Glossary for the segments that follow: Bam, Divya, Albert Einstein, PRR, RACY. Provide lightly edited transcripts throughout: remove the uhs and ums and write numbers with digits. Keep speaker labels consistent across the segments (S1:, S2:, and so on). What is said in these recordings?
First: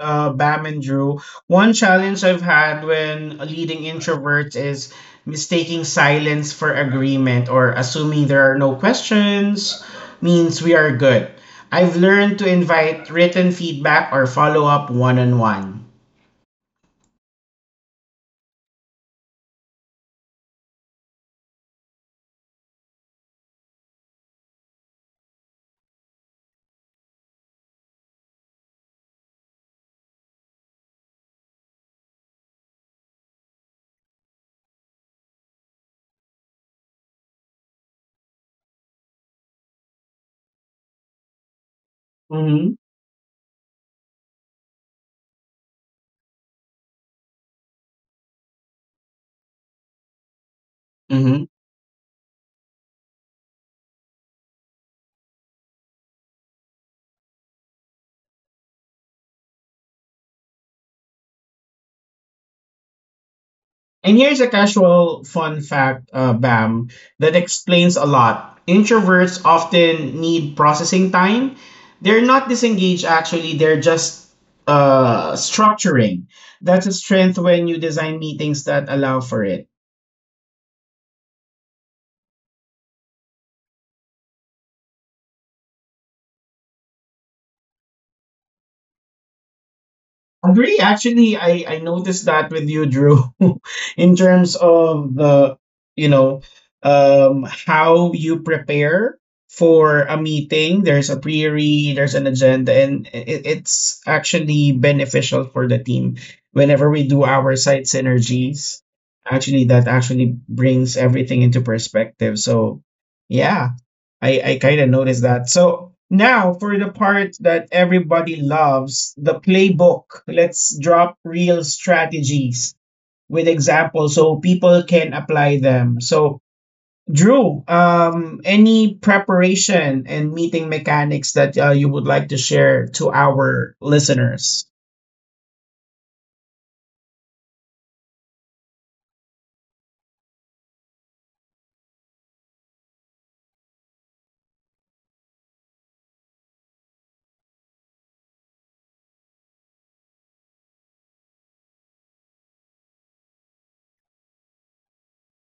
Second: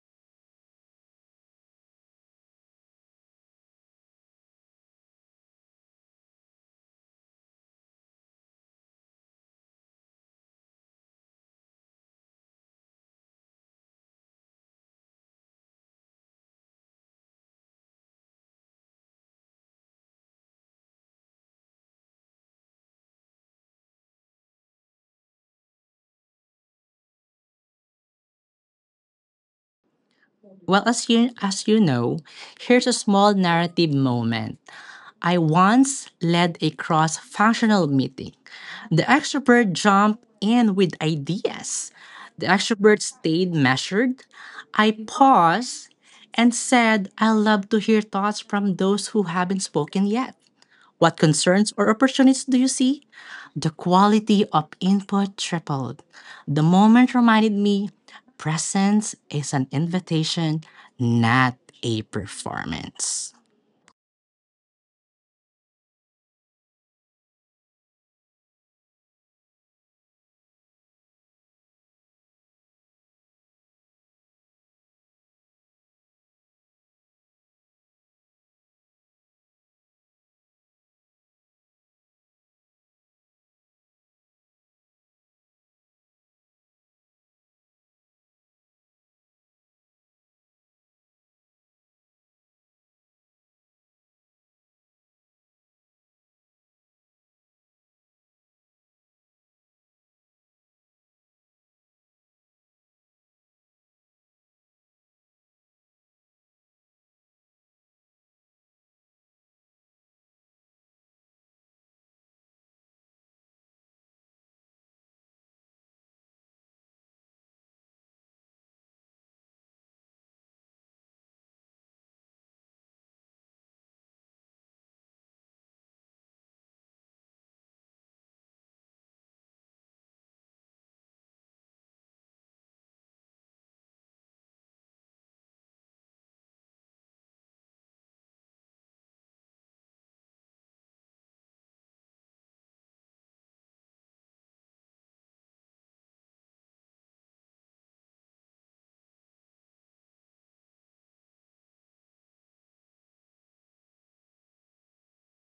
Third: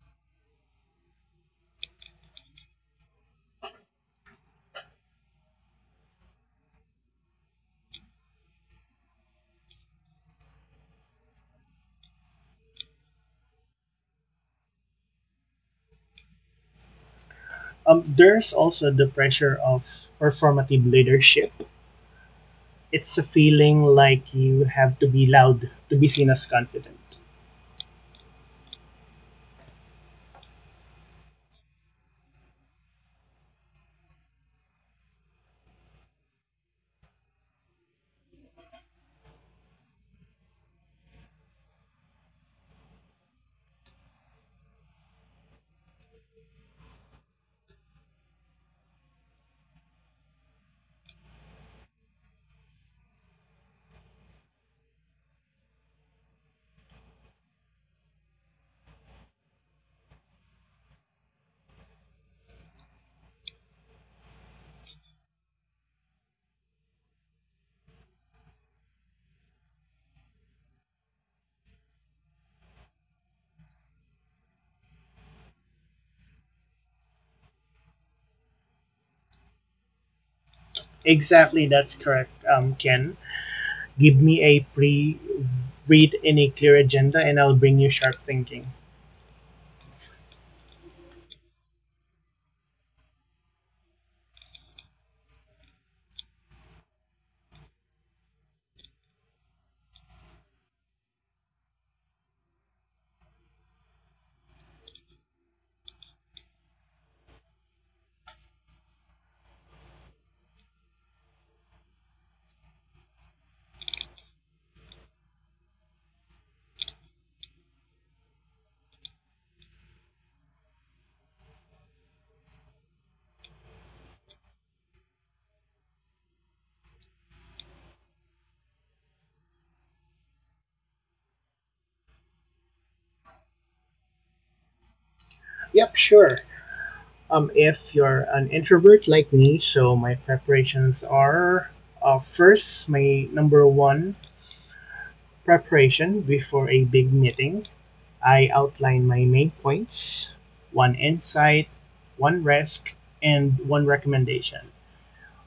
S1: Bam and Drew, one challenge I've had when leading introverts is mistaking silence for agreement or assuming there are no questions means we are good. I've learned to invite written feedback or follow up one on one.
S2: There's also the pressure of performative leadership. It's a feeling like you have to be loud to be seen as confident.
S3: Well, as you know, here's a small narrative moment. I once led a cross-functional meeting. The extrovert jumped in with ideas. The
S1: Mm-hmm.
S3: extrovert stayed measured. I paused and said, "I love to hear thoughts from those who haven't spoken yet. What concerns or opportunities do you see?" The quality of input tripled. The moment reminded me presence is an invitation, not a performance.
S1: And here's a casual fun fact, Bam, that explains a lot. Introverts often need processing time. They're not disengaged, actually, they're just structuring. That's a strength when you design meetings that allow for it.
S2: Exactly, that's correct, Ken. Give me a pre read in a clear agenda and I'll bring you sharp thinking.
S1: Agree. Actually, I noticed that with you, Drew, in terms of the you know how you prepare for a meeting. There's a pre-read, there's an agenda, and it's actually beneficial for the team. Whenever we do our site synergies, actually that actually brings everything into perspective. So yeah, I kind of noticed that. So now for the part that everybody loves, the playbook. Let's drop real strategies with examples so people can apply them. So Drew, any preparation and meeting mechanics that you would like to share to our listeners?
S2: Yep, sure. If you're an introvert like me, so my preparations are first, my number one preparation before a big meeting, I outline my main points, one insight, one risk, and one recommendation.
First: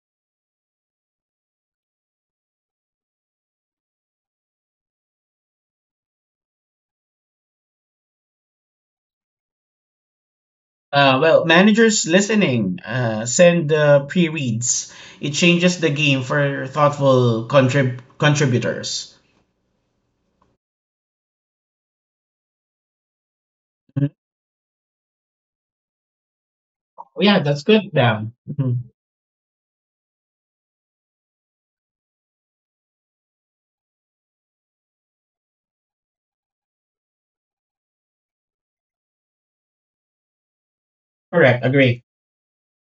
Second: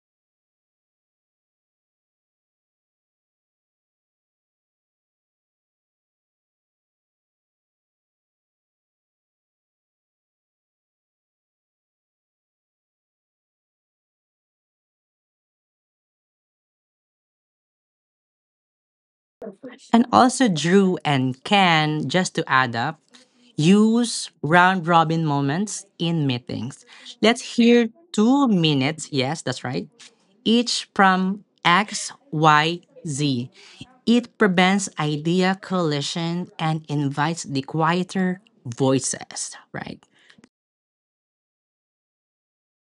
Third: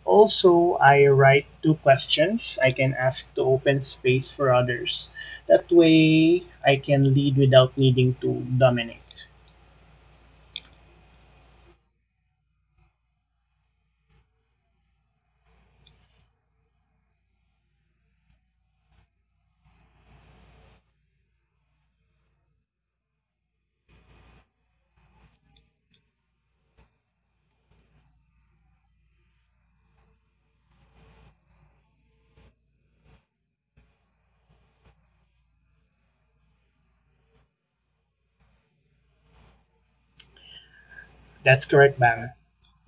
S2: Also, I write two questions I can ask to open space for others. That way, I can lead without needing to dominate.
S1: Well, managers listening, send pre-reads. It changes the game for thoughtful contributors.
S3: And also, Drew and Ken, just to add up, use round robin moments in meetings.
S1: Oh,
S3: Let's
S1: yeah, that's
S3: hear
S1: good, Bam.
S3: two
S1: Mhm.
S3: minutes, yes, that's right, each from X, Y, Z. It prevents idea collision and invites the quieter voices, right?
S2: That's
S1: Correct,
S2: correct,
S1: agree.
S2: Bang.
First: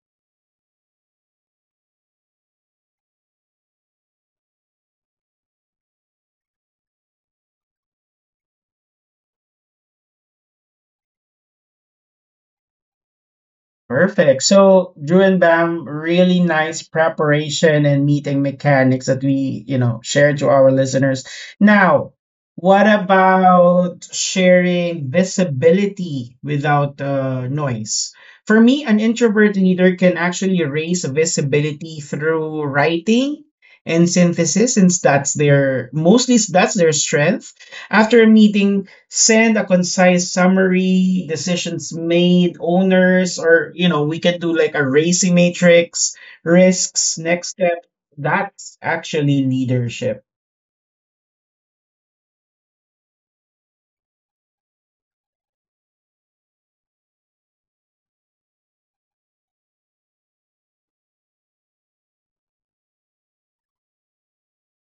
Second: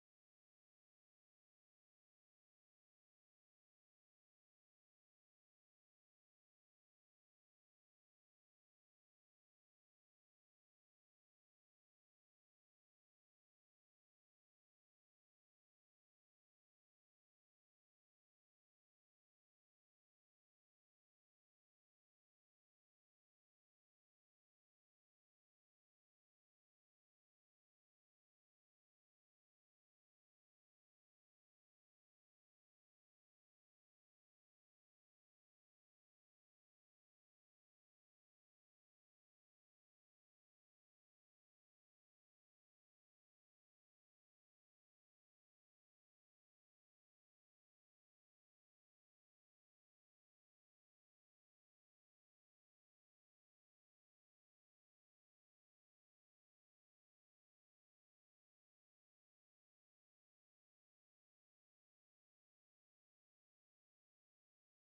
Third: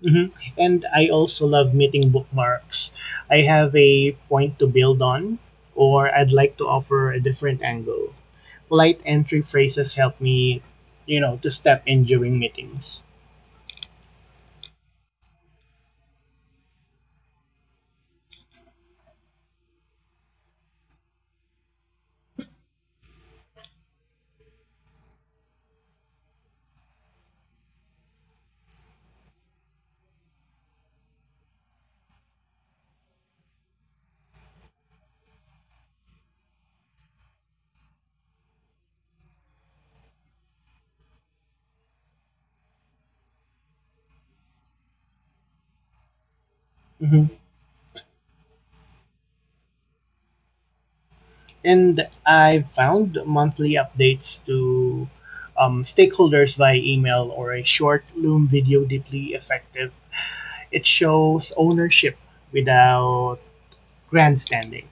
S2: Mhm. And I also love meeting bookmarks. I have a point to build on, or I'd like to offer a different angle. Polite entry phrases help me, you know, to step in during meetings.
S1: Perfect. So, Drew and Bam, really nice preparation and meeting mechanics that we you know, shared to our listeners. Now, what about sharing visibility without noise? For me, an introvert leader can actually raise visibility through writing and synthesis, since that's their strength. After a meeting, send a concise summary, decisions made, owners, or we can do like a racy matrix, risks,
S2: Mhm.
S1: next step. That's actually leadership.
S2: And I found monthly updates to stakeholders by email or a short Loom video deeply effective. It shows ownership without grandstanding.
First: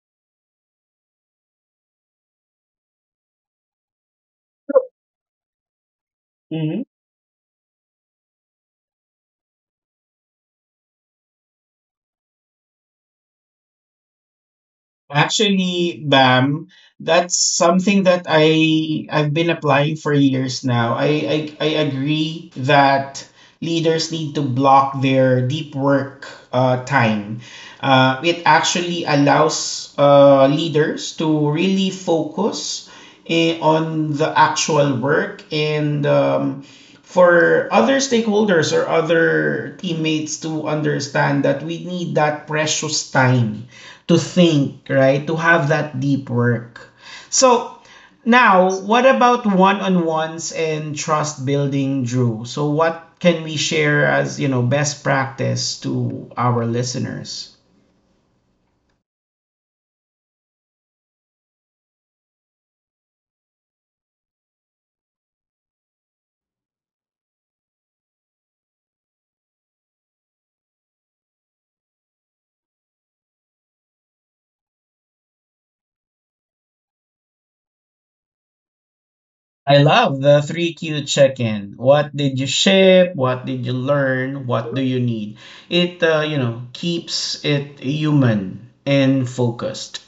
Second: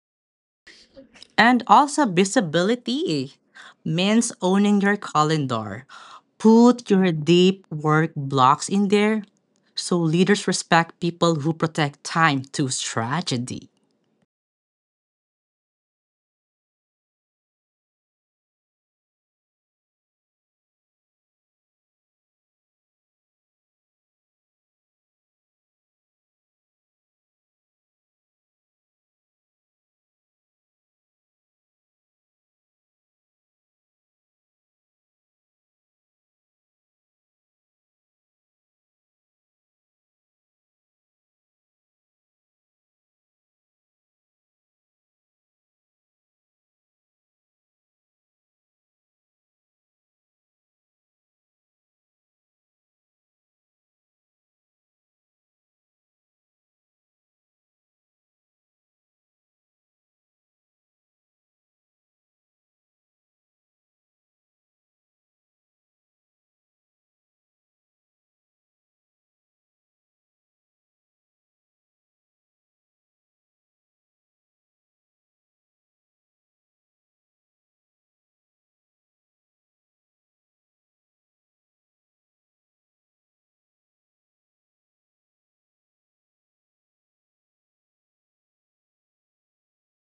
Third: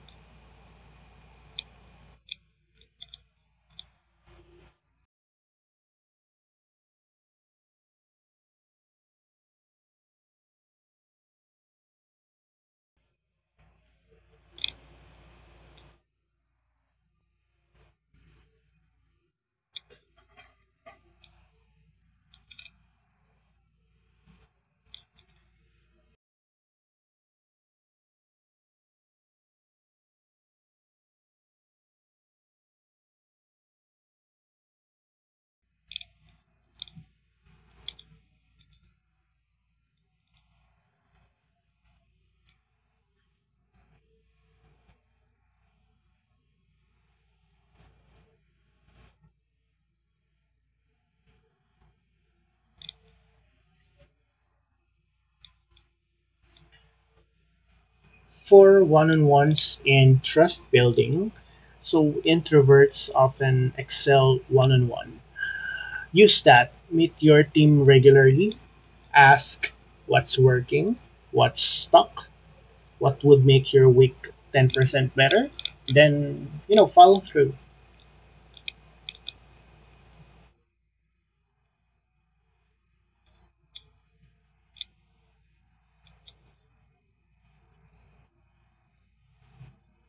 S3: And also visibility means owning your calendar.
S1: Mm-hmm.
S3: Put your deep work blocks in there so leaders respect people who protect time to strategy.
S1: Actually, Bam, that's something that I've been applying for years now. I agree that leaders need to block their deep work time. It actually allows leaders to really focus on the actual work and for other stakeholders or other teammates to understand that we need that precious time to think, right? To have that deep work. So now, what about one-on-ones and trust building, Drew? So what can we share as best practice to our listeners?
S2: For one on ones and trust building, so introverts often excel one on one. Use that, meet your team regularly, ask what's working, what's stuck, what would make your week 10% better, then, you know, follow through.
S1: I love the 3Q check-in. What did you ship? What did you learn? What do you need? It keeps it human and focused.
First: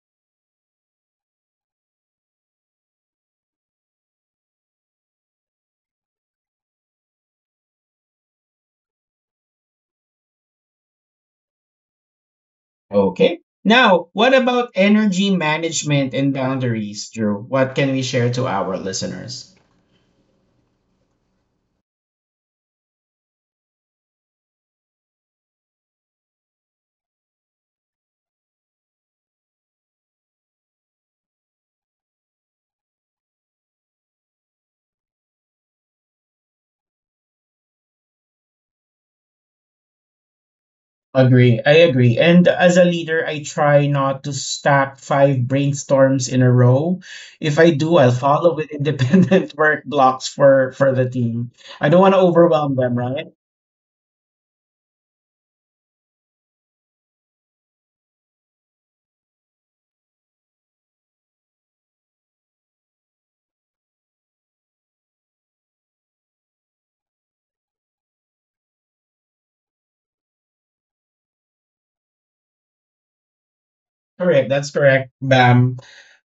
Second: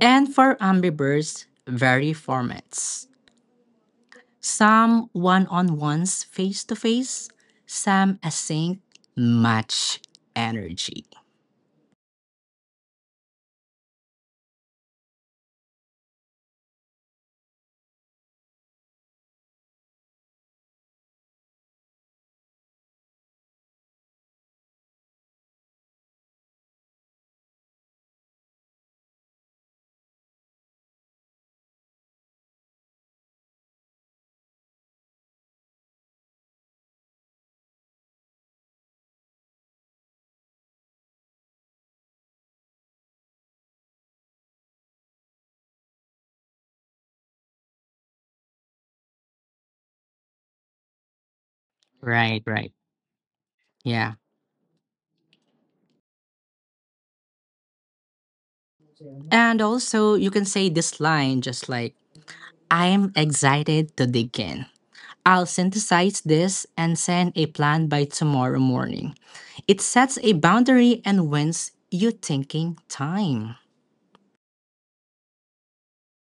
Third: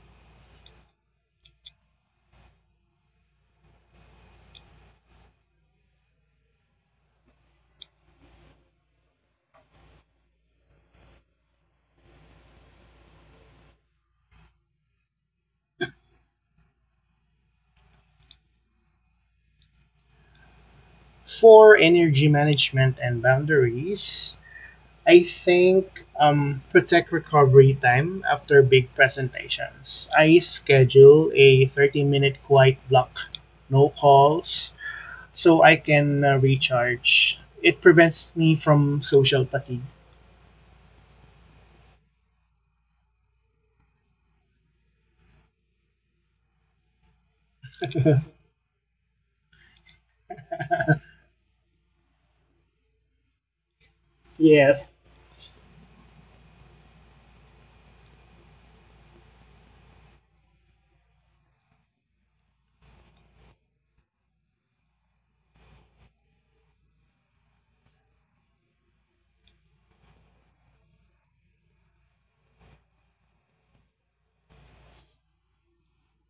S3: And for Ambivers, vary formats. Some one on ones face to face, some async, much energy.
S1: Okay. Now, what about energy management and boundaries, Drew? What can we share to our listeners?
S2: For energy management and boundaries, I think protect recovery time after big presentations. I schedule a 30-minute quiet block, no calls, so I can recharge. It prevents me from social fatigue.
S1: Agree. I agree. And as a leader, I try not to stack five brainstorms in a row. If I do, I'll follow with independent work blocks for the team. I don't want to
S3: Right, right.
S1: overwhelm them, right?
S3: Yeah.
S2: Yes.
S3: And also, you can say this line just like, "I'm excited to begin. I'll synthesize this and send a plan by tomorrow morning." It sets a boundary and wins you thinking time.
S1: Correct. That's correct, Bam.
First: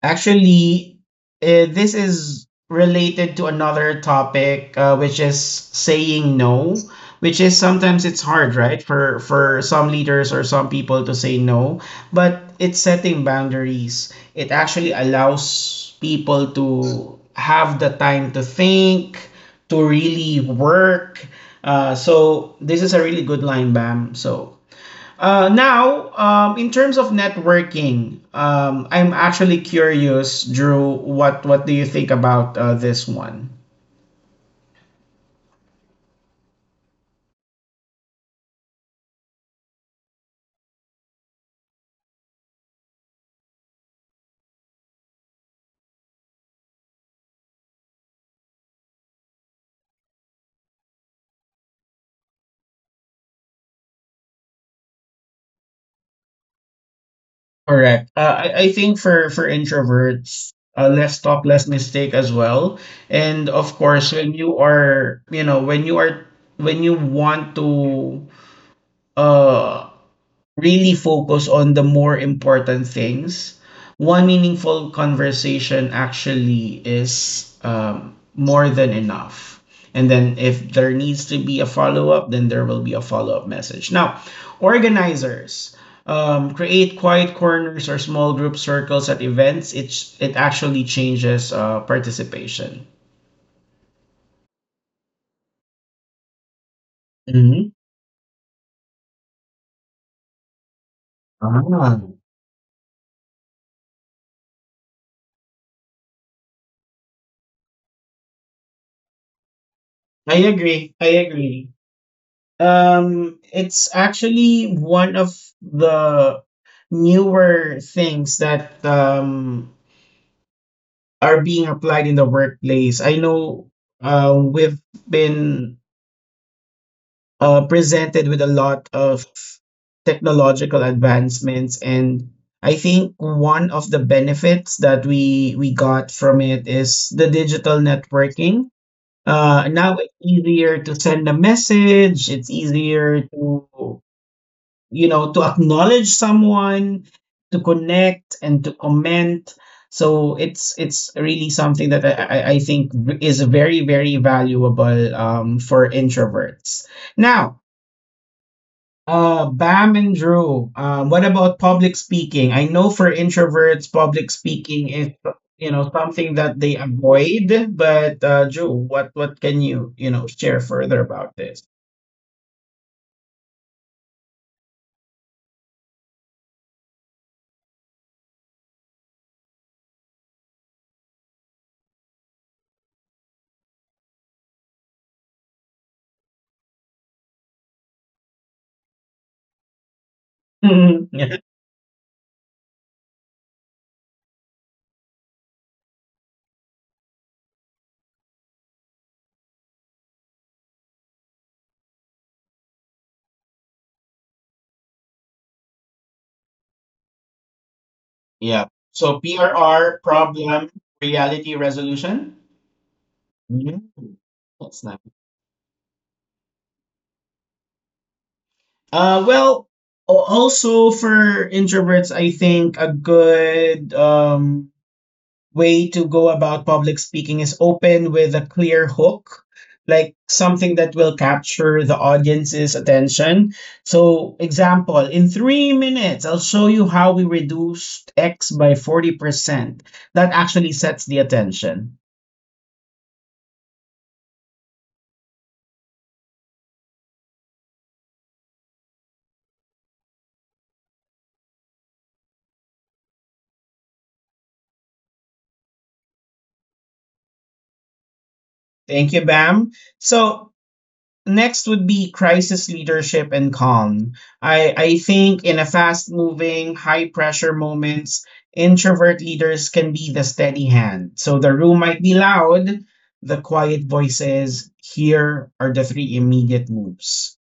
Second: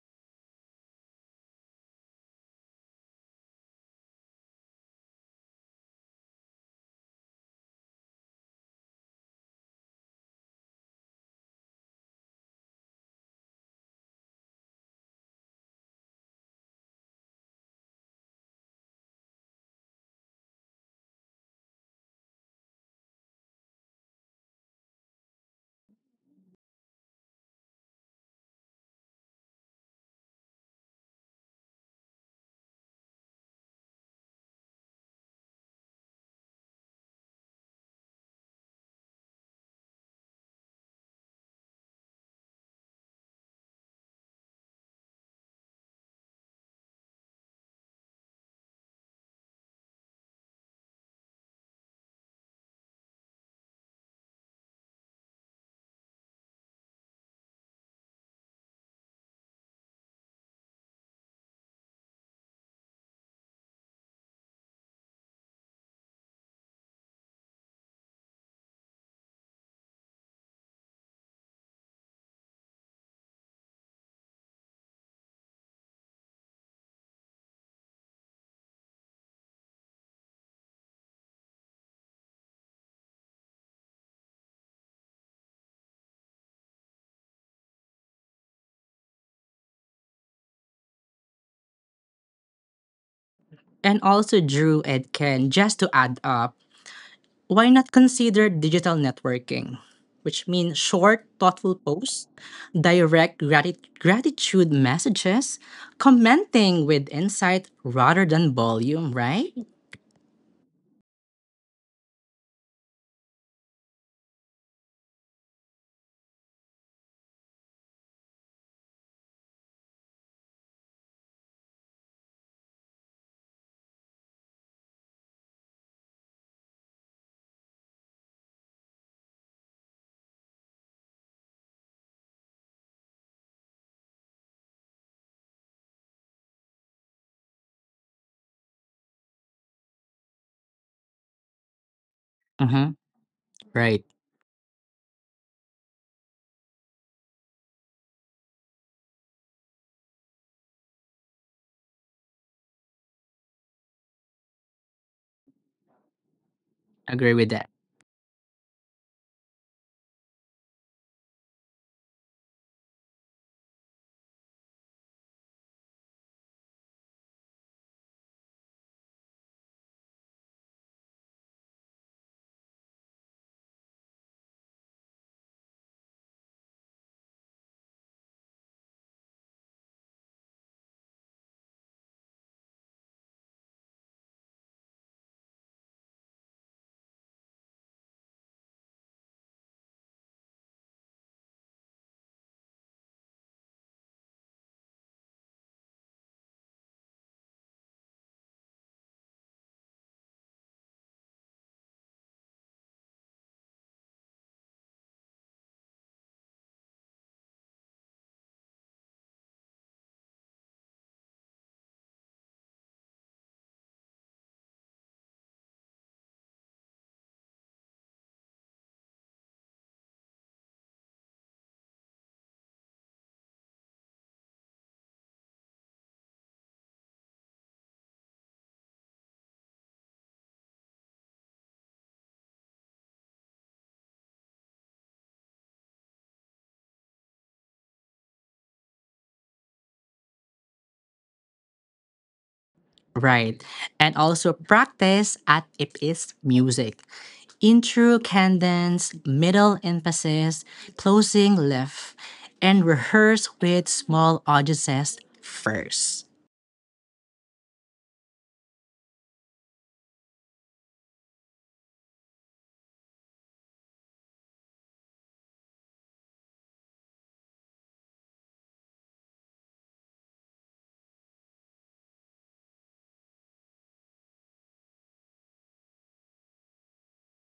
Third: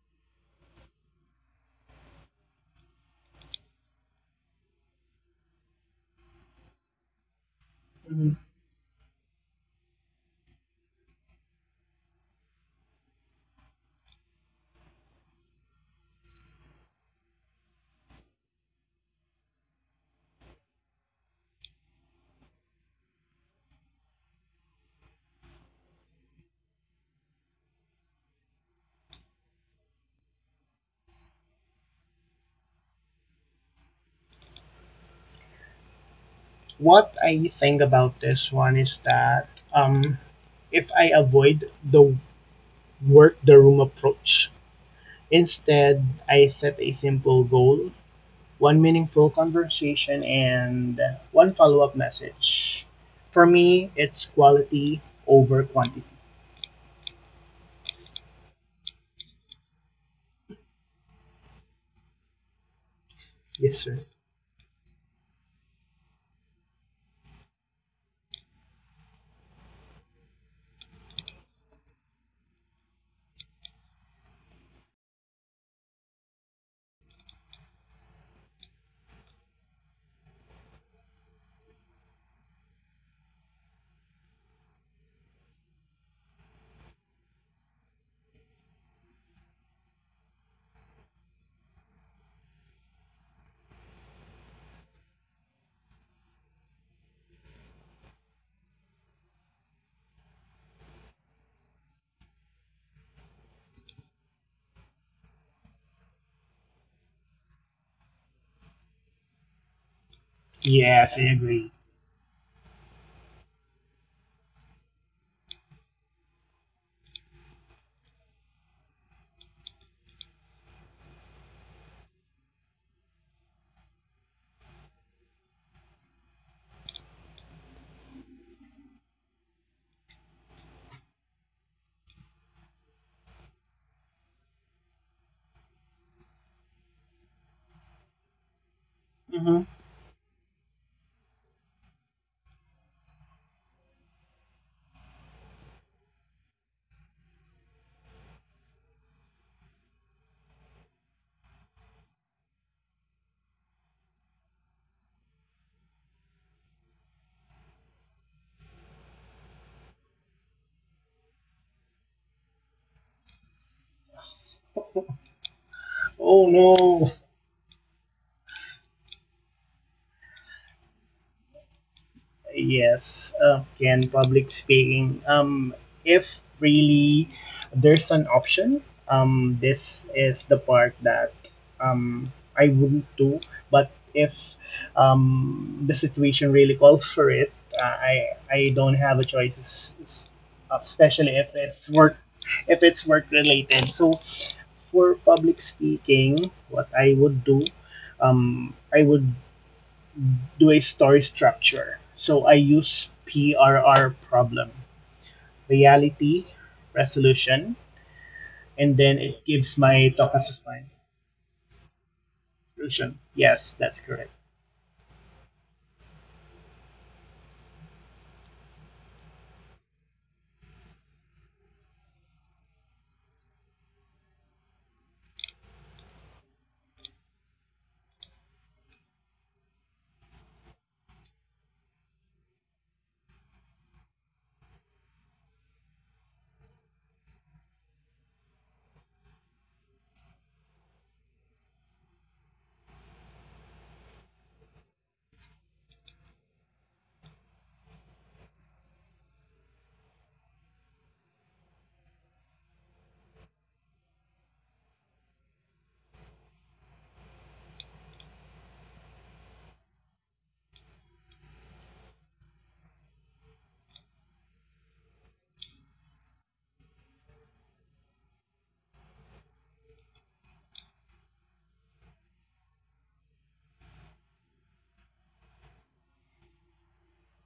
S1: Actually, this is related to another topic, which is saying no, which is sometimes it's
S2: Mm-hmm.
S1: hard, right, for some leaders or some people to say no, but it's setting boundaries. It actually allows people to have the time to think, to really work. So this is a really good line, Bam. So now, in terms of networking, I'm actually curious, Drew. What do you think about this one?
S2: What I think about this one is that um, if I avoid the work the room approach. Instead, I set a simple goal, one meaningful conversation, and one follow up message. For me, it's quality over quantity.
S1: Correct. I think for introverts, less talk, less mistake as well. And of
S2: Yes, sir.
S1: course, when you are, you know, when you are, when you want to uh really focus on the more important things. One meaningful conversation actually is more than enough. And then if there needs to be a follow up, then there will be a follow up message. Now, organizers create quiet corners or small group circles at events. It actually changes participation.
S3: And also, Drew and Ken, just to add up, why
S1: Mhm.
S3: not consider digital networking? Which means short, thoughtful
S1: Ah.
S3: posts, direct gratitude messages, commenting with insight rather than volume, right?
S1: I agree. I
S2: Yes, I
S1: agree.
S2: agree.
S1: It's actually one of the newer things that are being applied in the workplace. I know we've been presented with a lot of technological advancements, and I think one of the benefits that we got from it is the digital networking.
S2: Mm-hmm.
S1: Now it's easier to send a message. It's
S3: Mm-hmm.
S1: easier to
S3: Right.
S1: you know to acknowledge someone to connect and to comment so it's really something that I think is very very valuable for introverts
S3: Agree with
S1: now
S3: that.
S1: Bam and Drew, what about public speaking? I know for introverts, public speaking is something
S2: Oh
S1: that they
S2: no!
S1: avoid. But Drew, what can you you know share further about this?
S2: Yes, and public speaking. If really there's an option, this is the part that I wouldn't do. But if the situation really calls for it, I don't have a choice, especially if it's work, if it's work related. So for public speaking, what I would do a story structure. So I use PRR problem, reality, resolution,
S1: Yeah.
S2: and then
S1: So
S2: it gives
S1: PRR
S2: my talk
S1: problem
S2: assessment
S1: reality resolution.
S2: resolution. Yes, that's
S1: Mhm.
S2: correct.
S1: That's nice. Well, also for introverts, I think a good way to go about public speaking is open with a clear hook, like something that will capture the audience's attention. So, example, in 3 minutes, I'll show you how we reduced X by 40%. That actually sets the attention.
S3: Right. And also practice at its music. Intro cadence, middle emphasis, closing lift, and rehearse with small audiences first.
S1: Thank you, Bam. So next would be crisis leadership and calm. I think in a fast moving, high pressure moments, introvert leaders can be the steady hand. So the room might be loud, the quiet voices. Here are the three immediate moves.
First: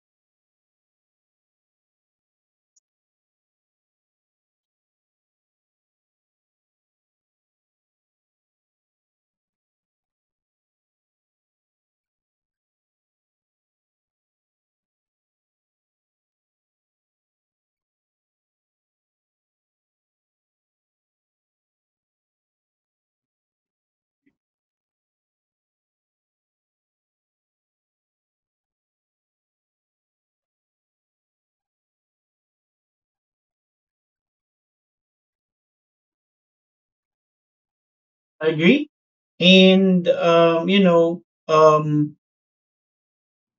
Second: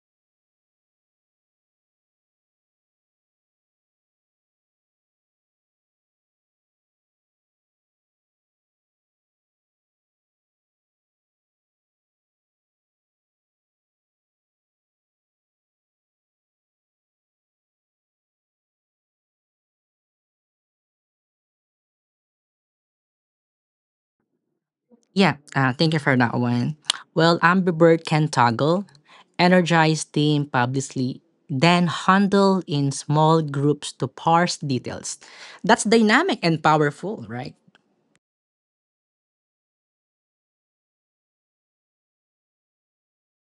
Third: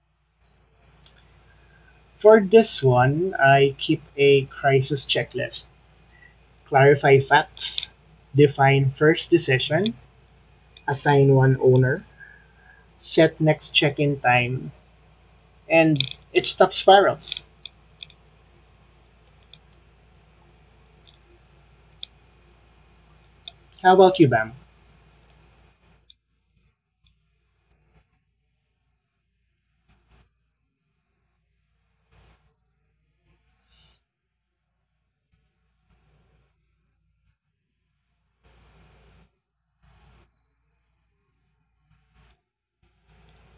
S2: For this one, I keep a crisis checklist. Clarify facts, define first decision, assign one owner, set next check-in time, and it stops spirals. How about you, Bam?
S3: Yeah, thank you for that one. Well, Amber can toggle, energize team publicly, then handle in small groups to parse details. That's dynamic and powerful, right?
S1: Agree? And um,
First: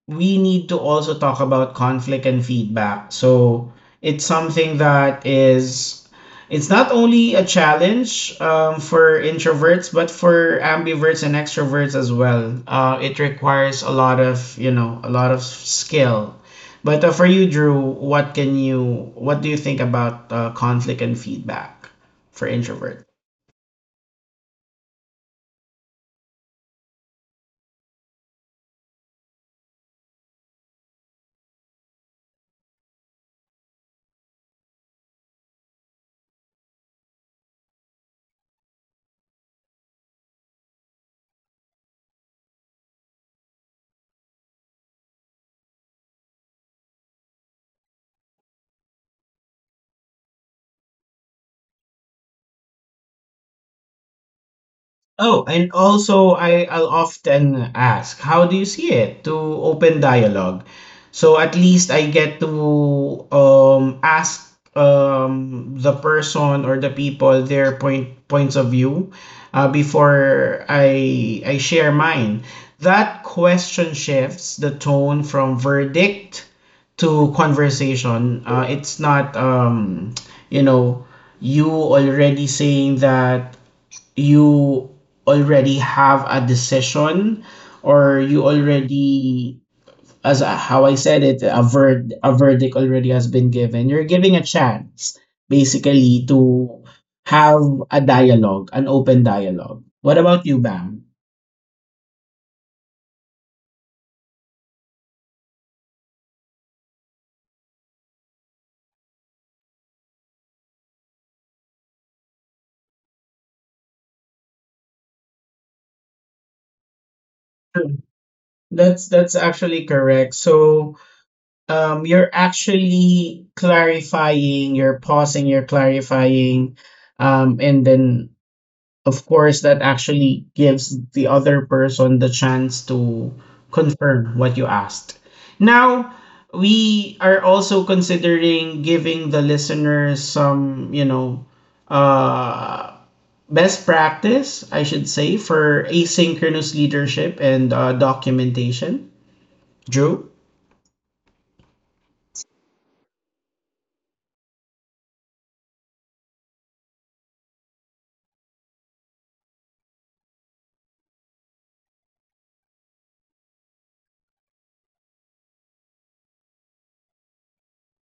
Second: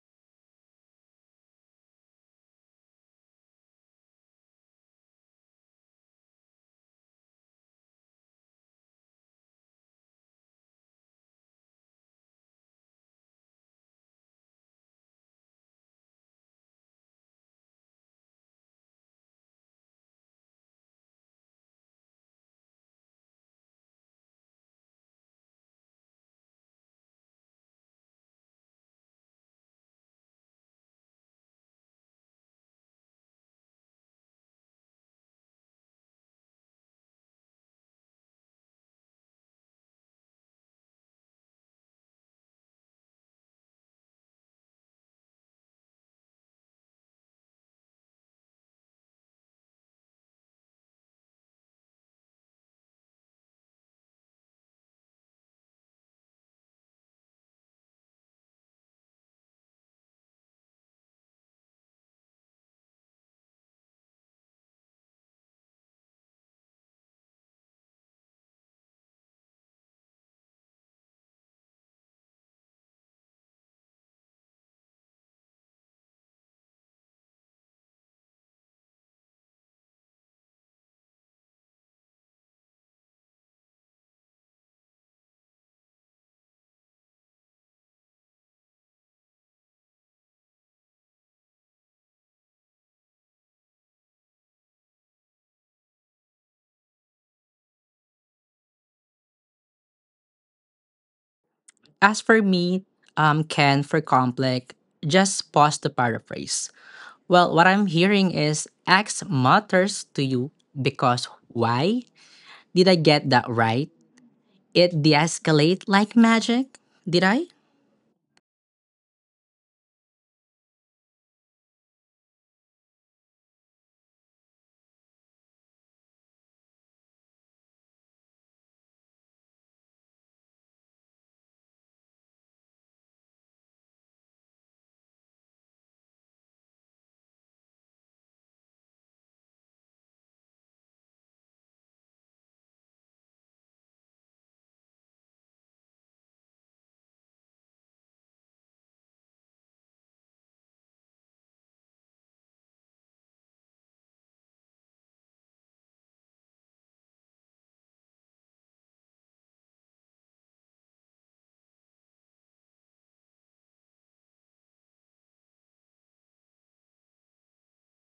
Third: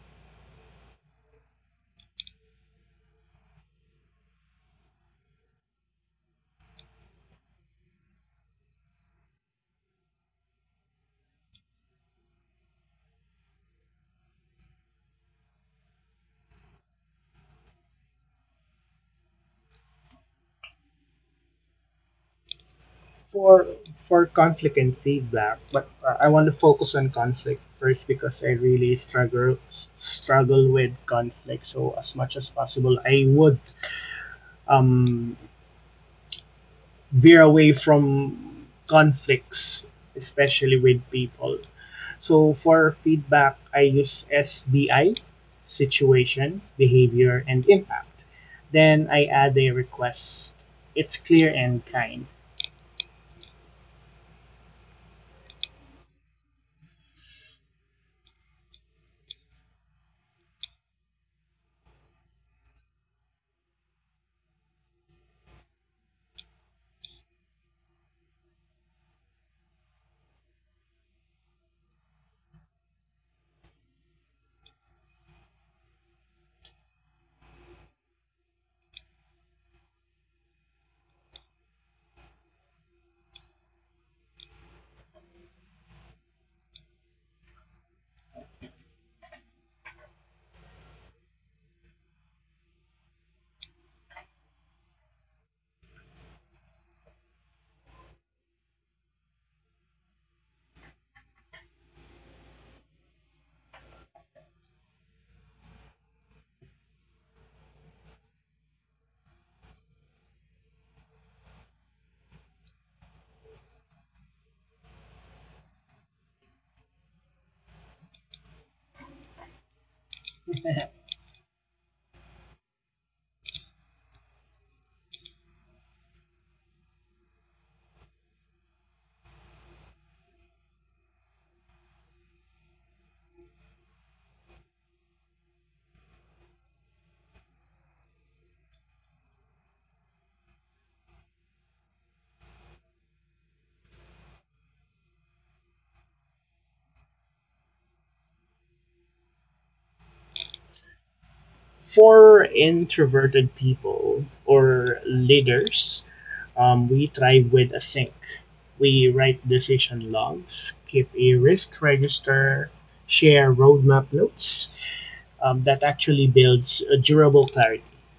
S1: we need to also talk about conflict and feedback. So it's something that is it's not only a challenge for introverts but for ambiverts and extroverts as well. It requires a lot of a lot of skill. But for you, Drew, what do you think about conflict and feedback for introverts?
S2: for for conflict and feedback, but I want to focus on conflict first because I really struggle with conflict. So as much as possible I would um veer away from conflicts, especially with people. So for feedback I use SBI, situation, behavior, and impact, then I add a request. It's clear and kind.
S1: Oh, and also I'll often ask, "How do you see it?" To open dialogue. So at least I get to ask the person or the people their points of view, before I share mine. That question shifts the tone from verdict to conversation. It's not you know you already saying that you already have a decision, or you already, as a, how I said it, a verd a verdict already has been given. You're giving a chance basically to have a dialogue, an open dialogue. What about you, Bam?
S3: As for me, Ken, for complex, just pause to paraphrase. Well, what I'm hearing is X matters to you because why? Did I get that right? It de escalate like magic? Did I?
S1: That's actually correct. So you're actually clarifying, you're pausing, you're clarifying, and then of course that actually gives the other person the chance to confirm what you asked. Now we are also considering giving the listeners some, uh, best practice, I should say, for asynchronous leadership and documentation. Drew?
S2: For introverted people or leaders, we thrive with async. We write decision logs, keep a risk register, share roadmap notes. That actually builds a durable clarity.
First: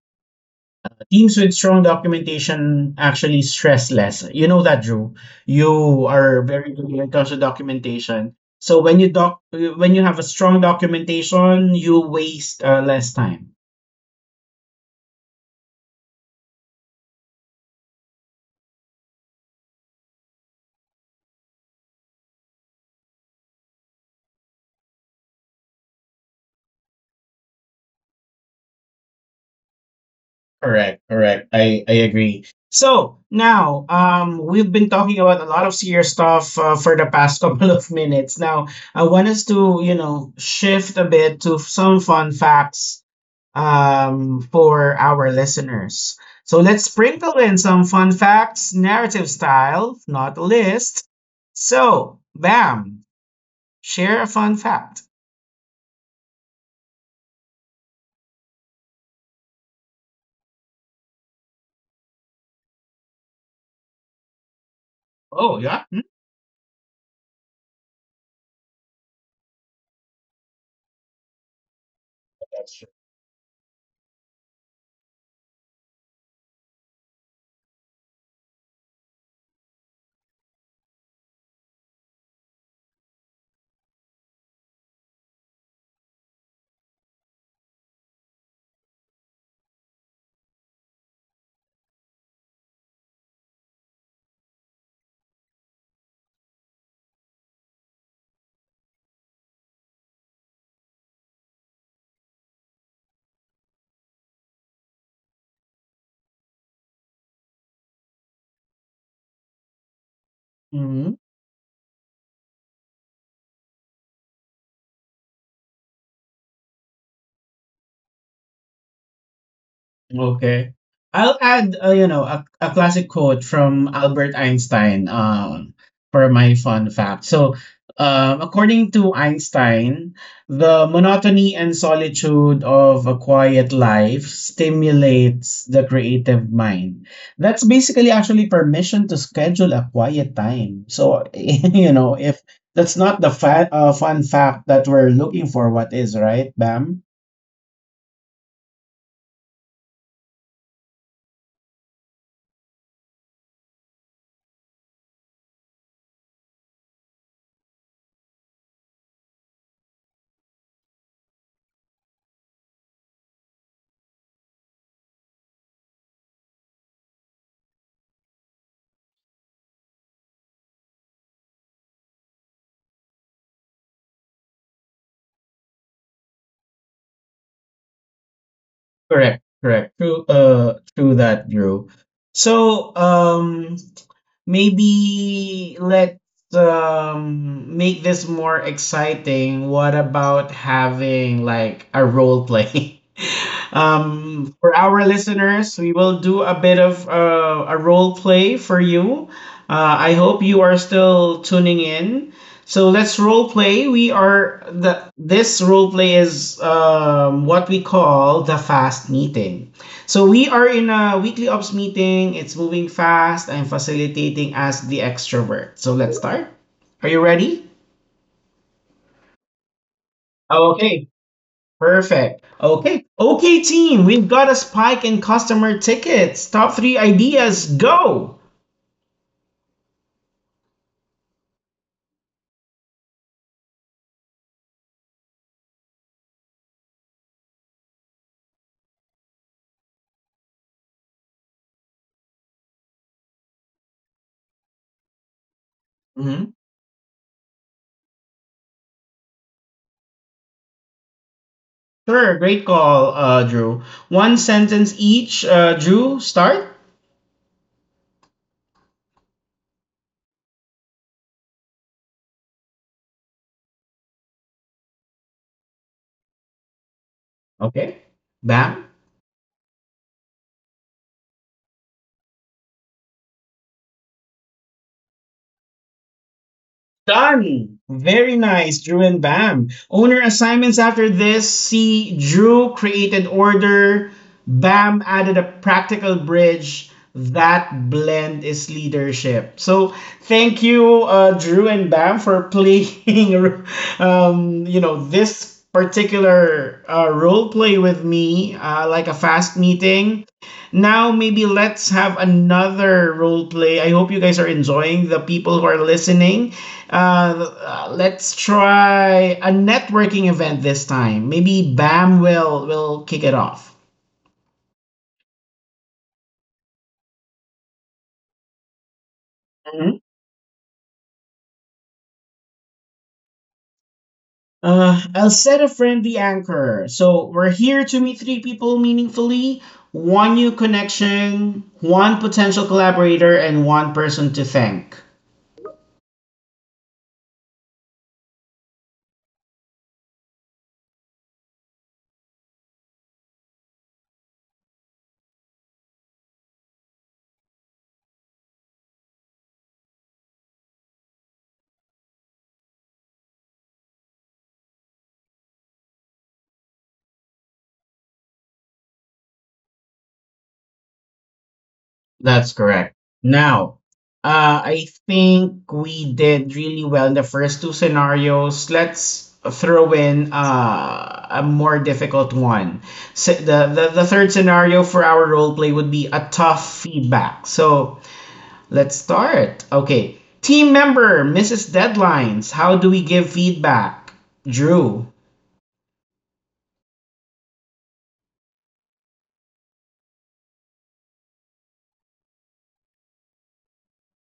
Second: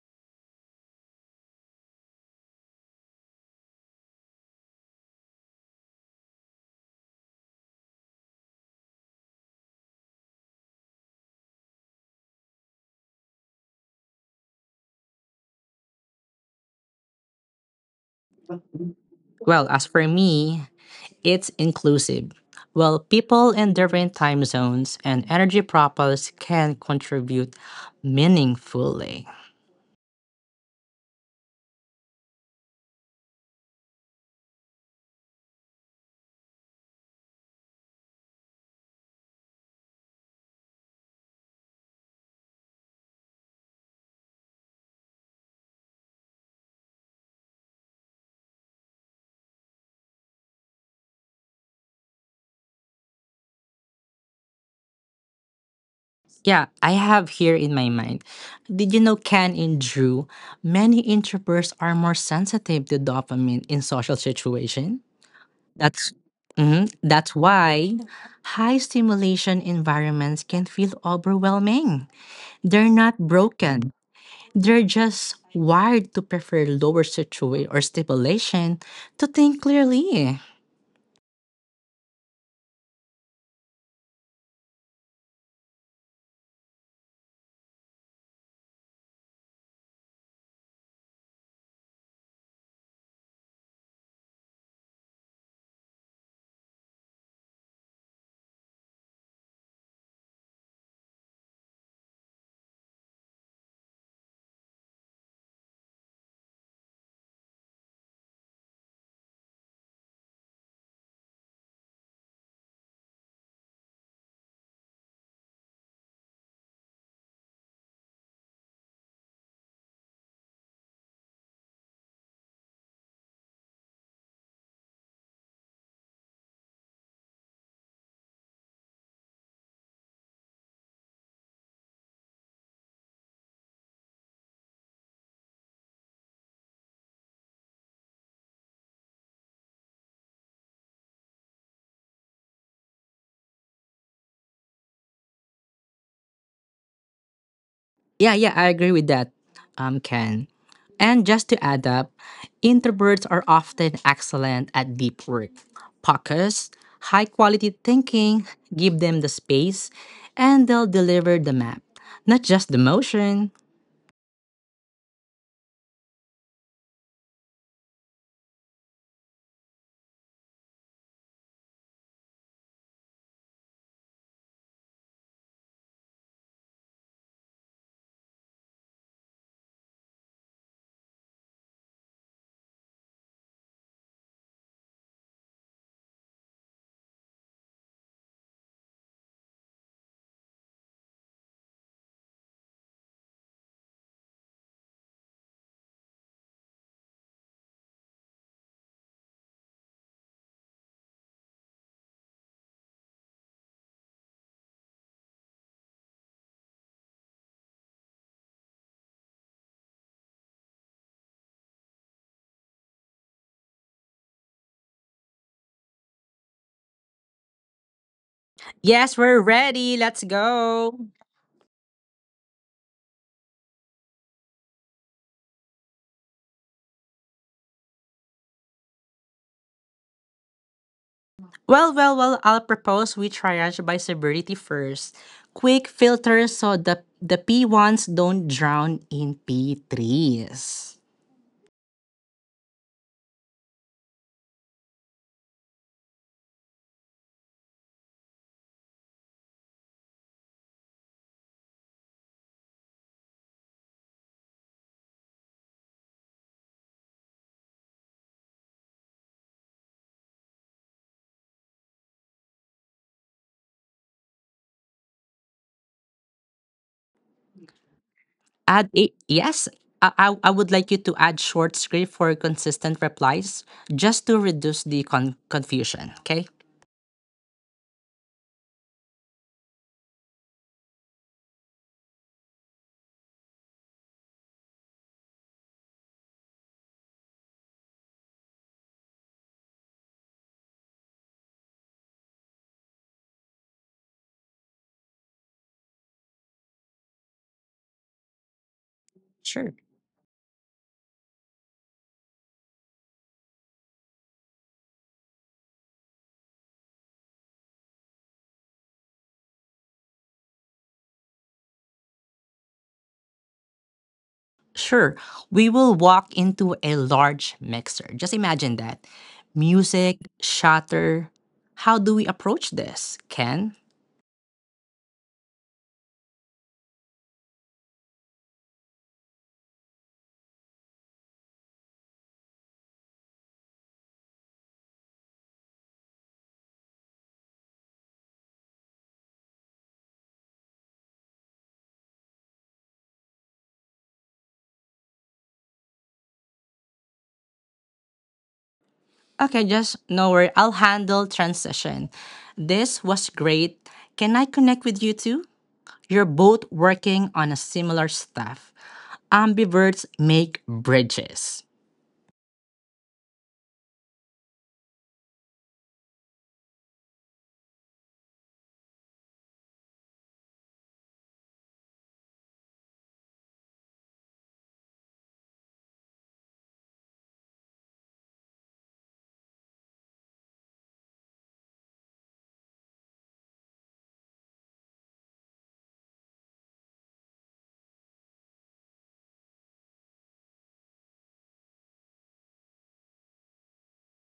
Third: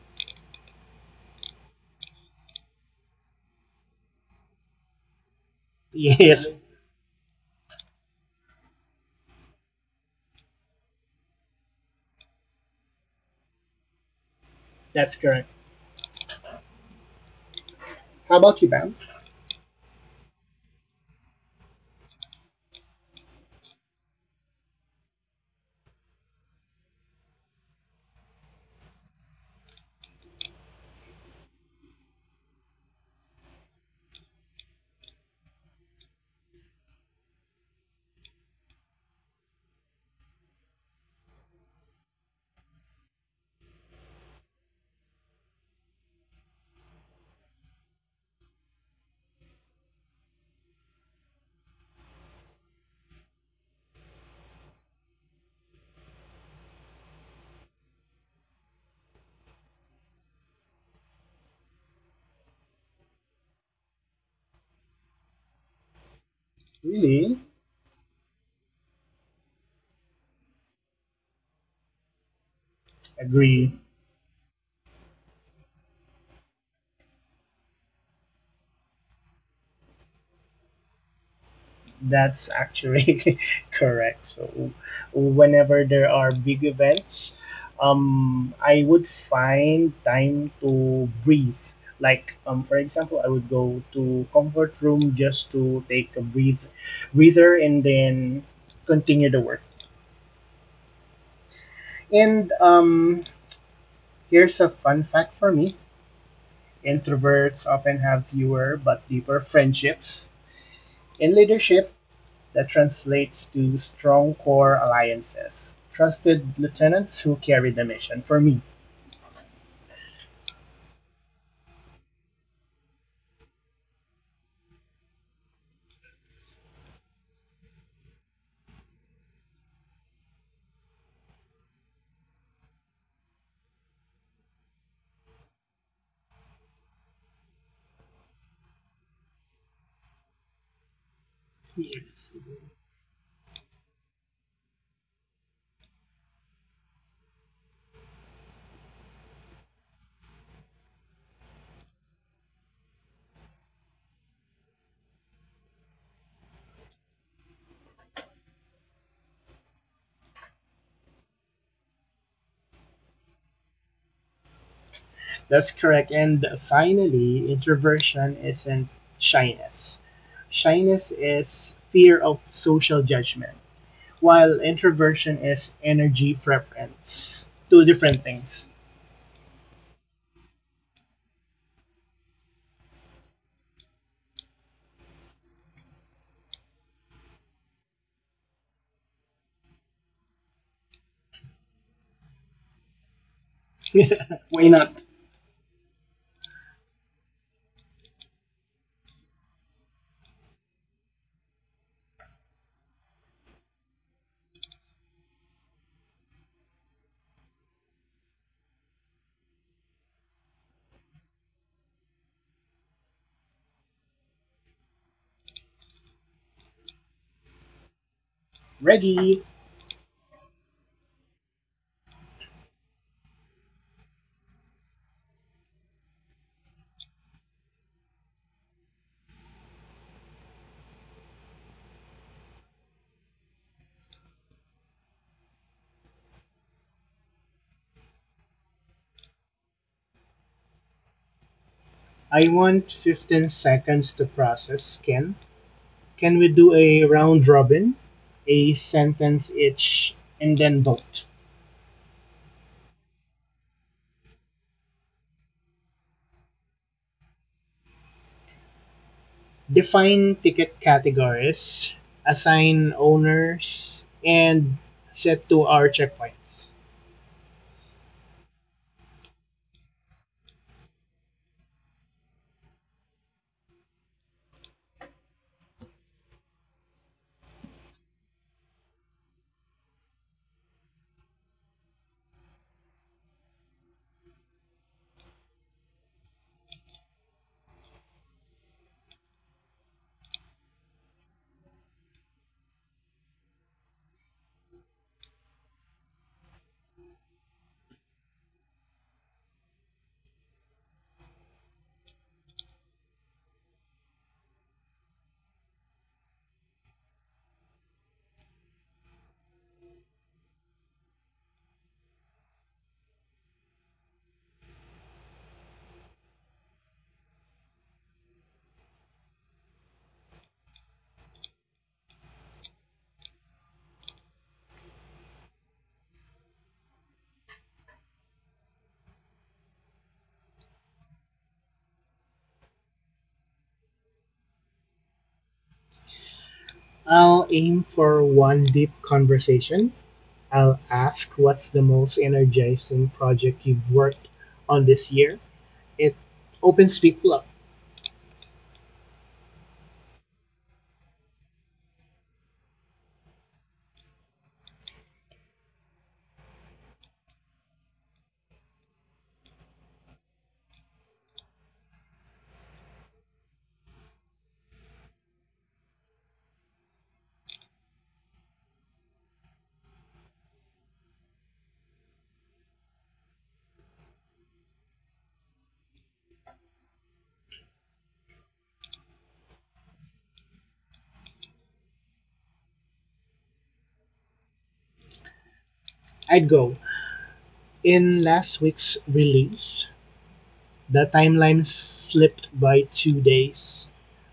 S1: Teams with strong documentation actually stress less. You know that, Drew. You are
S2: Yes,
S1: very good when it comes to documentation. So when you when you have a strong documentation, you waste less time.
S2: that's correct. How about you, Pam?
S3: Well, as for me, it's inclusive. Well, people in different time zones and energy profiles can contribute meaningfully.
S1: Correct, correct. I agree. So now, we've been talking about a lot of serious stuff for the past couple of minutes. Now, I want us to, you know, shift a bit to some fun facts for our listeners. So let's sprinkle in some fun facts, narrative style, not a list. So, Bam, share a fun fact.
S3: Yeah, I have here in my mind. Did you know Ken and Drew? Many introverts are more sensitive to dopamine in social situation.
S1: Oh, yeah.
S3: That's mhm, that's
S2: Really?
S3: why high stimulation environments can feel overwhelming.
S1: That's
S3: They're not
S2: Agree.
S3: broken. They're just wired to prefer lower situation or stimulation to think clearly.
S2: That's actually correct. So whenever there are big events, I would find time to breathe. Like for example, I would go to comfort room just to take a breathe, breather, and then continue the work. And here's a fun fact for me: introverts often have fewer but deeper friendships.
S1: true.
S2: In leadership, that translates to strong core alliances. Trusted lieutenants who carry the mission for me.
S1: Okay. I'll add, you know, a classic quote from Albert Einstein for my fun fact. So, according to Einstein, the monotony and solitude of a quiet life stimulates the creative mind. That's basically actually permission to schedule a quiet time. So, you know, if that's not the fun fact that we're looking for, what is, right, Bam?
S3: Yeah, yeah, I agree with that, Ken. And just to add up, introverts are often excellent at deep work. Focus, high quality thinking, give them the space, and they'll deliver the map, not just the motion.
S2: That's correct. And finally, introversion isn't shyness. Shyness is fear of social judgment, while introversion is energy preference. Two different things.
S1: Correct, correct. True, true that, Drew. So, maybe let's make this more exciting. What about having like a role play?
S2: Why
S1: For
S2: not?
S1: our listeners, we will do a bit of a role play for you. I hope you are still tuning in. So let's role play. We are the this role play is what we call the fast meeting. So we are in a weekly ops meeting. It's moving fast. I'm facilitating as the extrovert. So let's start. Are you ready?
S3: Yes, we're
S2: Ready?
S3: ready. Let's go.
S1: Okay, perfect. Okay. Okay, team, we've got a spike in customer tickets. Top three ideas, go.
S3: Well, I'll propose we triage by severity first. Quick filters so the P1s don't drown in P3s.
S2: I want 15 seconds to process, Ken. Can we
S1: Mhm.
S2: do a round robin, a sentence each, and then vote?
S1: Sure, great call, Drew. One sentence each, Drew, start.
S2: Define ticket categories, assign owners, and set to our checkpoints.
S1: Okay. Bam.
S3: Add a yes. I would like you to add short script for consistent replies just to reduce the confusion. Okay.
S1: Done. Very nice, Drew and Bam. Owner assignments after this. See, Drew created order. Bam added a practical bridge. That blend is leadership. So thank you, Drew and Bam, for playing. Um, you know, this particular role play with me, like a fast
S3: Sure.
S1: meeting. Now, maybe let's have another role play. I hope you guys are enjoying, the people who are listening. Let's try a networking event this time. Maybe Bam will kick it off.
S3: Sure, we will walk into a large mixer. Just imagine that.
S1: Mhm.
S3: Music, shatter. How do we approach this, Ken?
S1: I'll set a friendly anchor. So we're here to meet three people meaningfully, one new connection, one potential collaborator, and one person to thank.
S2: I'll aim for one deep conversation. I'll ask what's the most energizing project you've worked on this year. It opens people up.
S3: Okay, just no worry. I'll handle transition. This was great. Can I connect with you too? You're both working on a similar stuff. Ambiverts make bridges.
S1: That's correct. Now, I think we did really well in the first two scenarios. Let's throw in a more difficult one. So the third scenario for our role play would be a tough feedback. So let's start. Okay. Team member, Mrs. Deadlines, how do we give feedback? Drew.
S2: I'd go. In last week's release, the timeline slipped by 2 days,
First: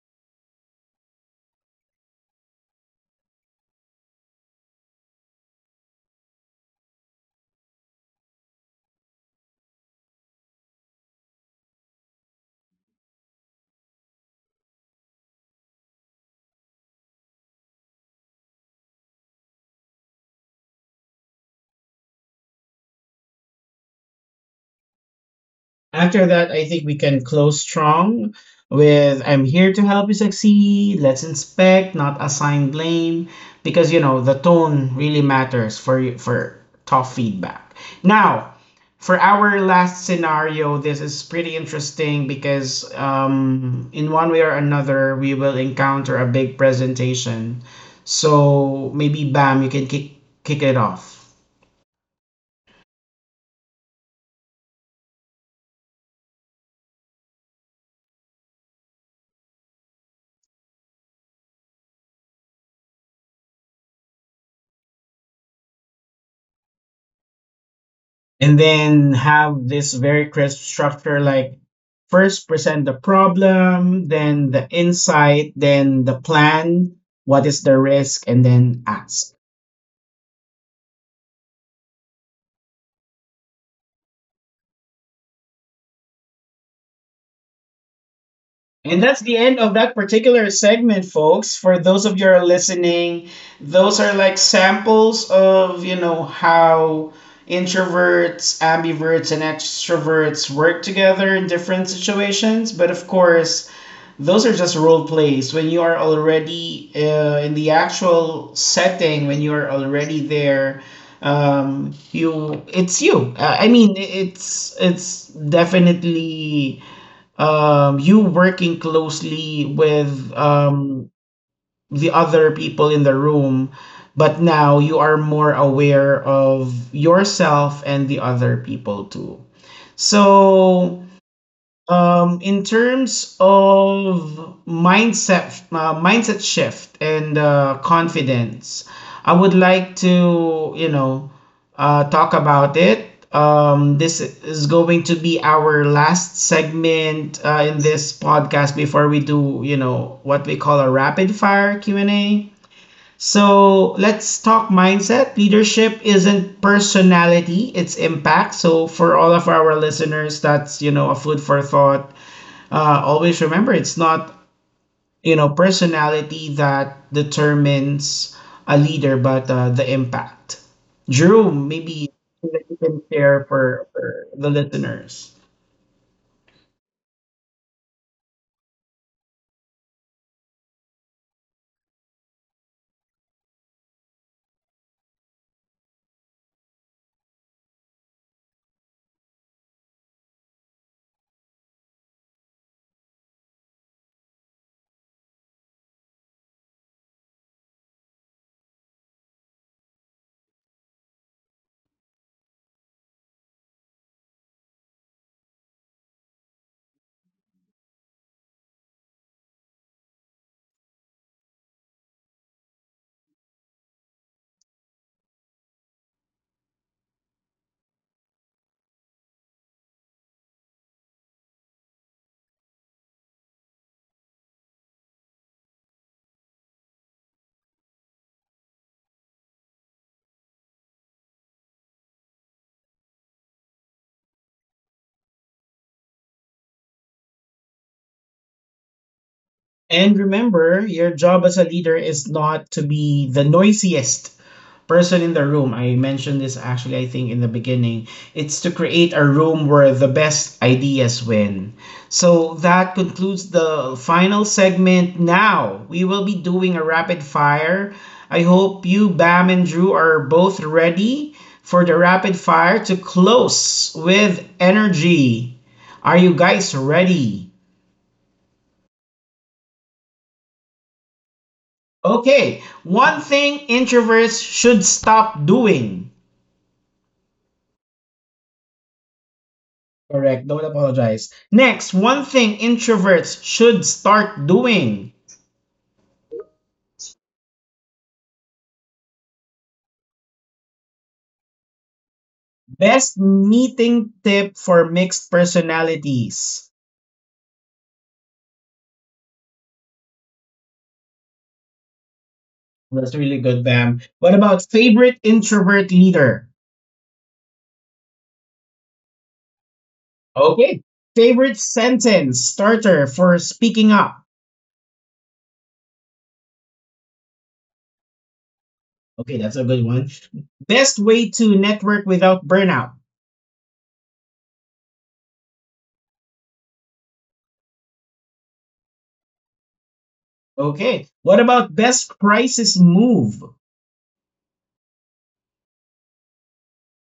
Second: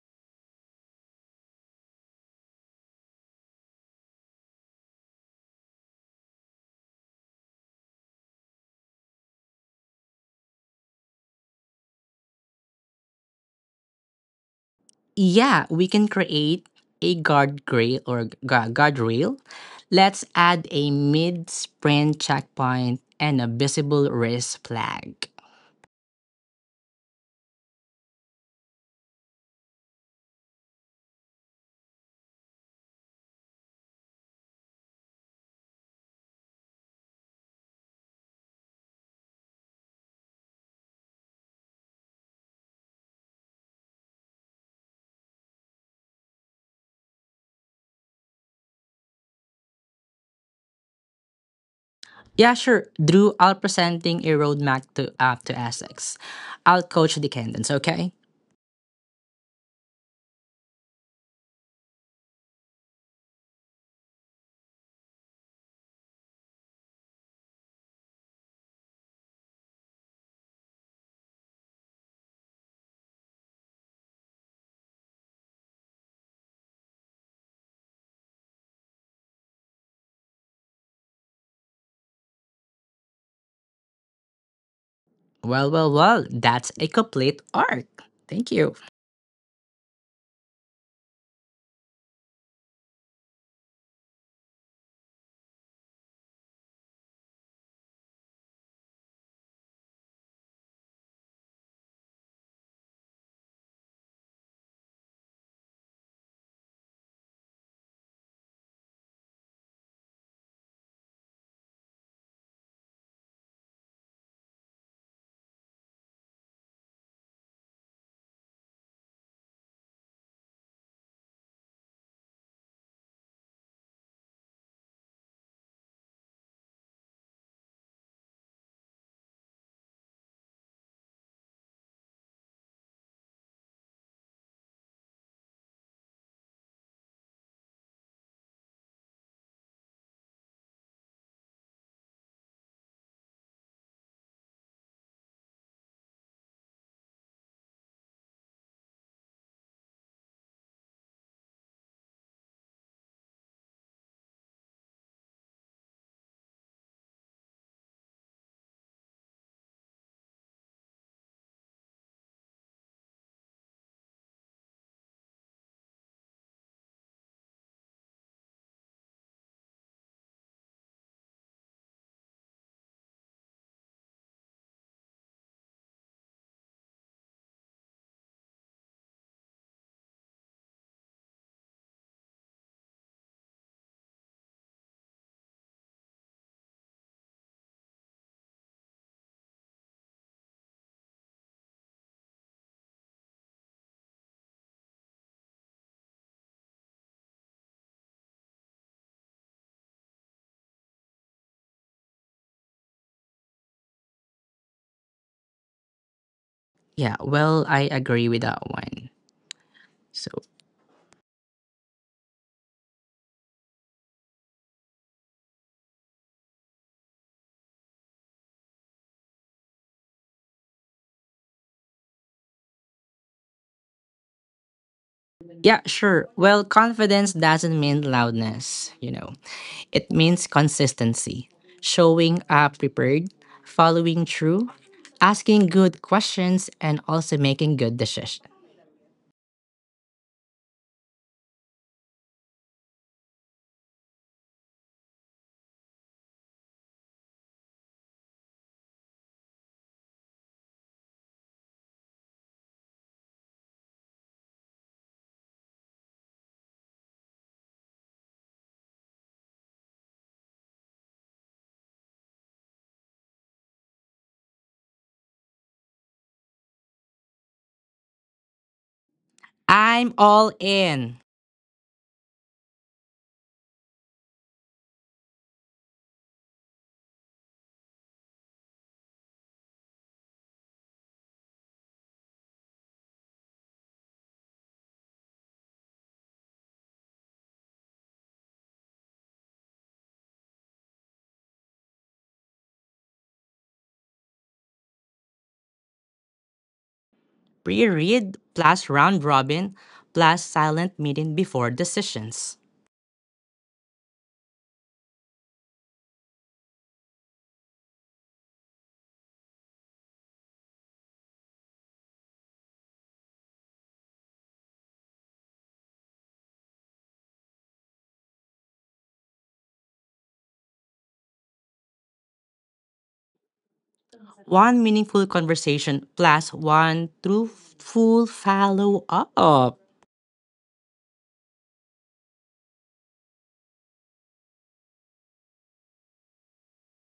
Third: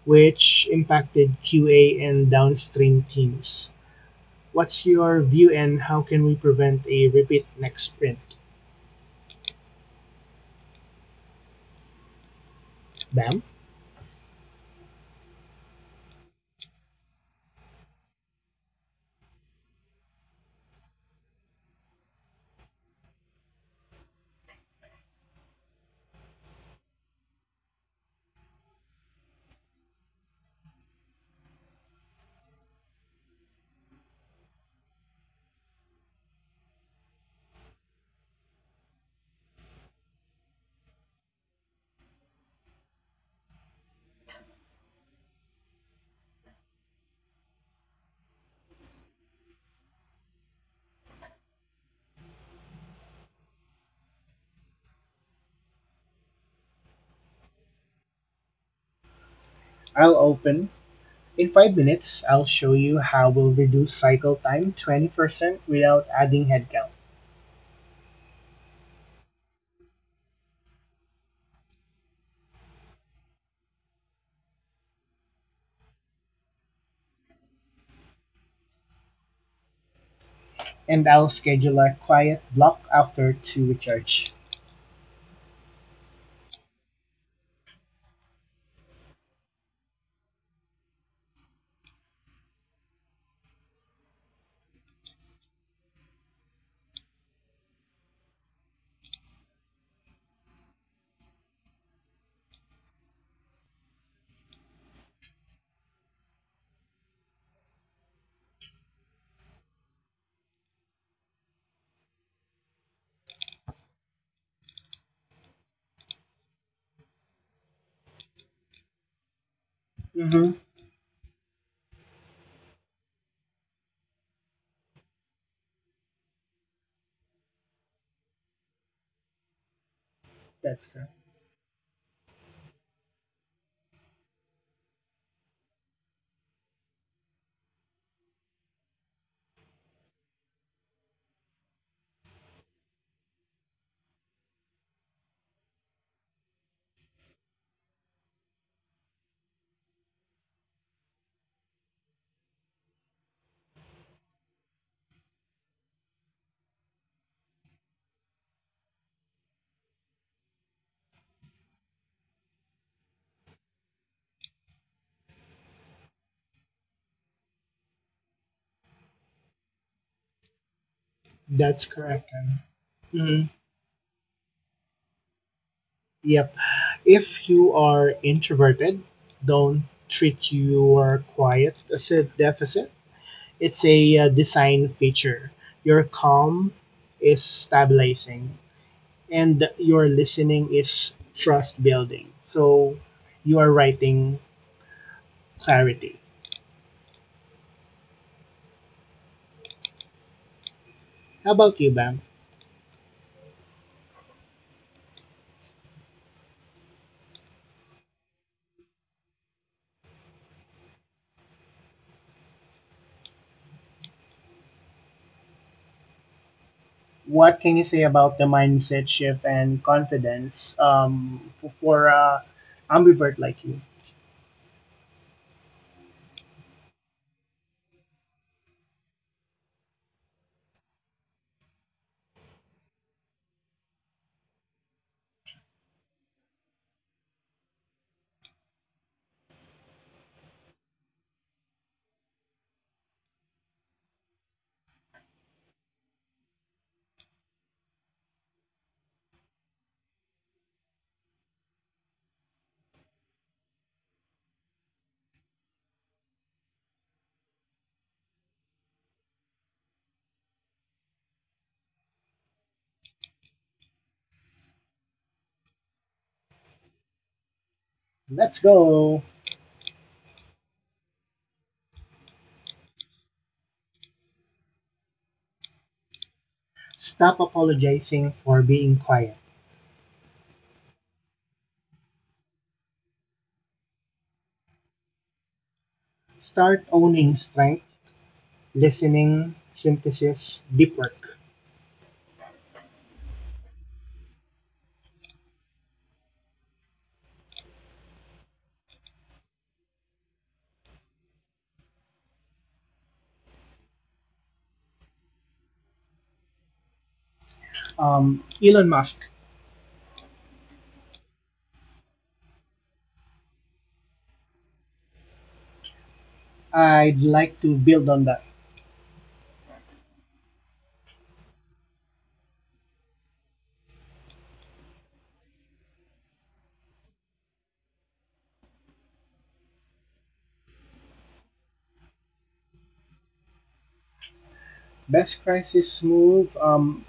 S2: which impacted QA and downstream teams. What's your view and how can we prevent a repeat next sprint? Bam.
S3: Yeah, we can create a guardrail. Let's add a mid-sprint checkpoint and a visible risk flag.
S1: After that, I think we can close strong with, I'm here to help you succeed. Let's inspect, not assign blame, because you know the tone really matters for tough feedback. Now, for our last scenario, this is pretty interesting because in one way or another, we will encounter a big presentation. So maybe Bam, you can kick it off.
S3: Yeah, sure. Drew, I'll presenting a roadmap to up to Essex. I'll coach the candidates, okay?
S2: I'll open. In 5 minutes, I'll show you how we'll reduce cycle time 20% without adding headcount.
S1: And then have this very crisp structure, like first present the problem, then the insight, then the plan, what is the risk, and then ask.
S2: And I'll schedule a quiet block after to recharge.
S3: Well, that's a complete arc. Thank you.
S1: And that's the end of that particular segment, folks. For those of you who are listening, those are like samples of, you know, how introverts, ambiverts, and extroverts work together in different situations. But of course, those are just role plays. When you are already in the actual setting, when you are already there, you, it's you I mean, it's definitely you working closely with
S2: Mm-hmm.
S1: the other people in the room. But now you are more aware of yourself and the other people too.
S2: That's,
S1: So,
S2: uh,
S1: in terms of mindset, mindset shift and confidence, I would like to, you know, talk about it. This is going to be our last segment in this podcast before we do, you know, what we call a rapid fire Q&A. So let's talk mindset. Leadership isn't personality; it's impact. So for all of our listeners, that's, you know, a food for thought. Uh, always remember, it's not, you know, personality that determines a leader, but the impact. Drew,
S2: that's
S1: maybe
S2: correct.
S1: you can share
S2: Mm-hmm.
S1: for the listeners.
S2: Yep. If you are introverted, don't treat your quiet as a deficit. It's a design feature. Your calm is stabilizing and your listening is trust building. So you are writing clarity. How about you, Bam?
S3: Yeah, well, I agree with that one. So
S2: What can you say about the mindset shift and confidence for ambivert like you?
S3: yeah, sure. Well, confidence doesn't mean loudness. It means consistency, showing up prepared, following through, asking good questions, and also making good decisions.
S1: And remember, your job as a leader is not to be the noisiest person in the room. I mentioned this actually, I think, in the beginning. It's to create a room where the best ideas win. So that concludes the final segment. Now we will be doing a rapid fire. I hope you, Bam, and Drew are both ready for the rapid fire to close with energy. Are you guys ready?
S2: Let's go.
S3: I'm all in.
S1: Okay, one thing introverts should stop doing.
S2: Stop apologizing for being quiet.
S1: Correct. Don't apologize. Next, one thing introverts should start doing.
S2: Start owning strengths, listening, synthesis, deep work.
S1: Best meeting tip for mixed personalities.
S3: Pre read plus round robin plus silent meeting before decisions.
S1: Well, that's really good, Bam. What about favorite introvert leader?
S2: Elon Musk.
S1: Okay. Favorite sentence starter for speaking up.
S2: I'd like to build on that.
S1: Okay, that's a good one. Best way to network without burnout.
S3: One meaningful conversation plus one truthful follow up.
S1: Okay. What about best crisis move?
S2: Best crisis move,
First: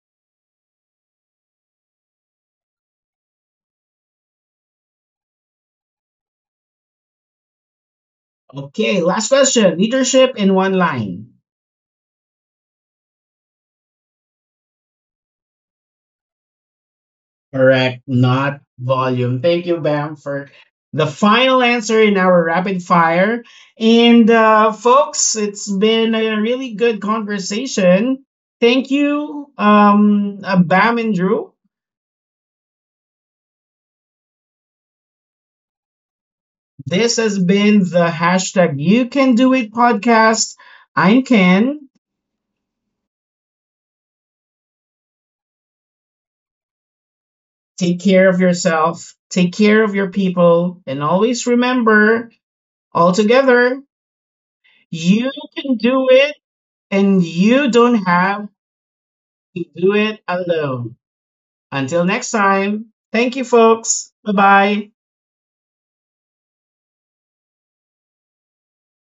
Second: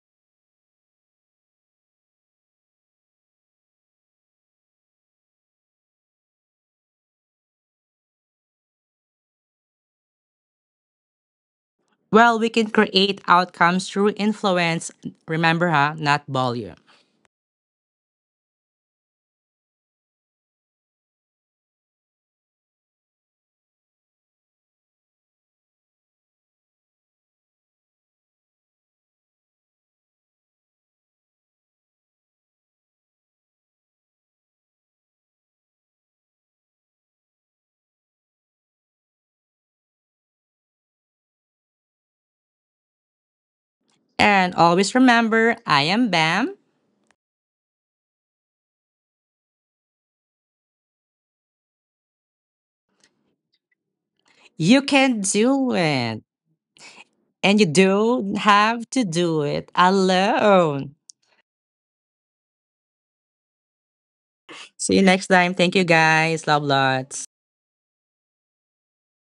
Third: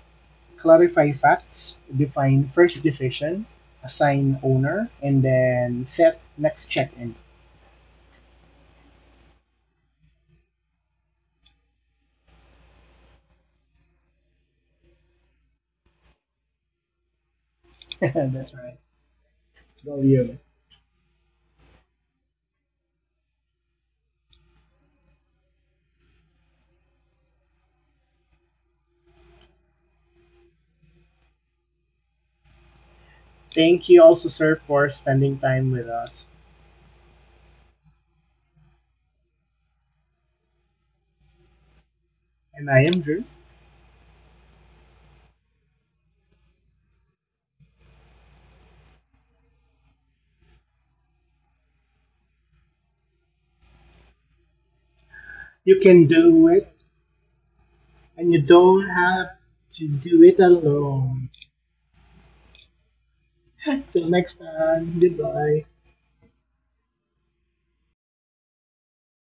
S2: clarify facts, define first decision, assign owner, and then set next check-in.
S1: Okay, last question. Leadership in one line.
S3: Well, we can create outcomes through influence. Remember, not volume.
S1: Correct,
S2: That's
S1: not
S2: right.
S1: volume. Thank you,
S2: Go
S1: Bam,
S2: you.
S1: for the final answer in our rapid fire. And folks, it's been a really good conversation. Thank you, Bam and Drew.
S2: Thank you also, sir, for spending time with us.
S1: This has been the #YouCanDoIt podcast. I'm Ken.
S2: And I am Drew.
S3: And always remember, I am Bam.
S1: Take care of yourself, take care of your people, and always remember, all together,
S3: You can
S1: you
S3: do
S2: You
S1: can
S2: can
S1: do
S3: it.
S1: it,
S2: do it
S1: and
S3: And you
S1: you don't
S2: and
S3: don't
S2: you
S1: have
S2: don't
S3: have to
S2: have
S3: do
S1: to
S3: it
S2: to
S1: do it
S2: do it
S3: alone.
S1: alone.
S2: alone.
S1: Until next time, thank you,
S2: Till
S1: folks. Bye
S2: next
S1: bye.
S3: See
S2: time,
S3: you next time.
S2: goodbye.
S3: Thank you guys. Love lots.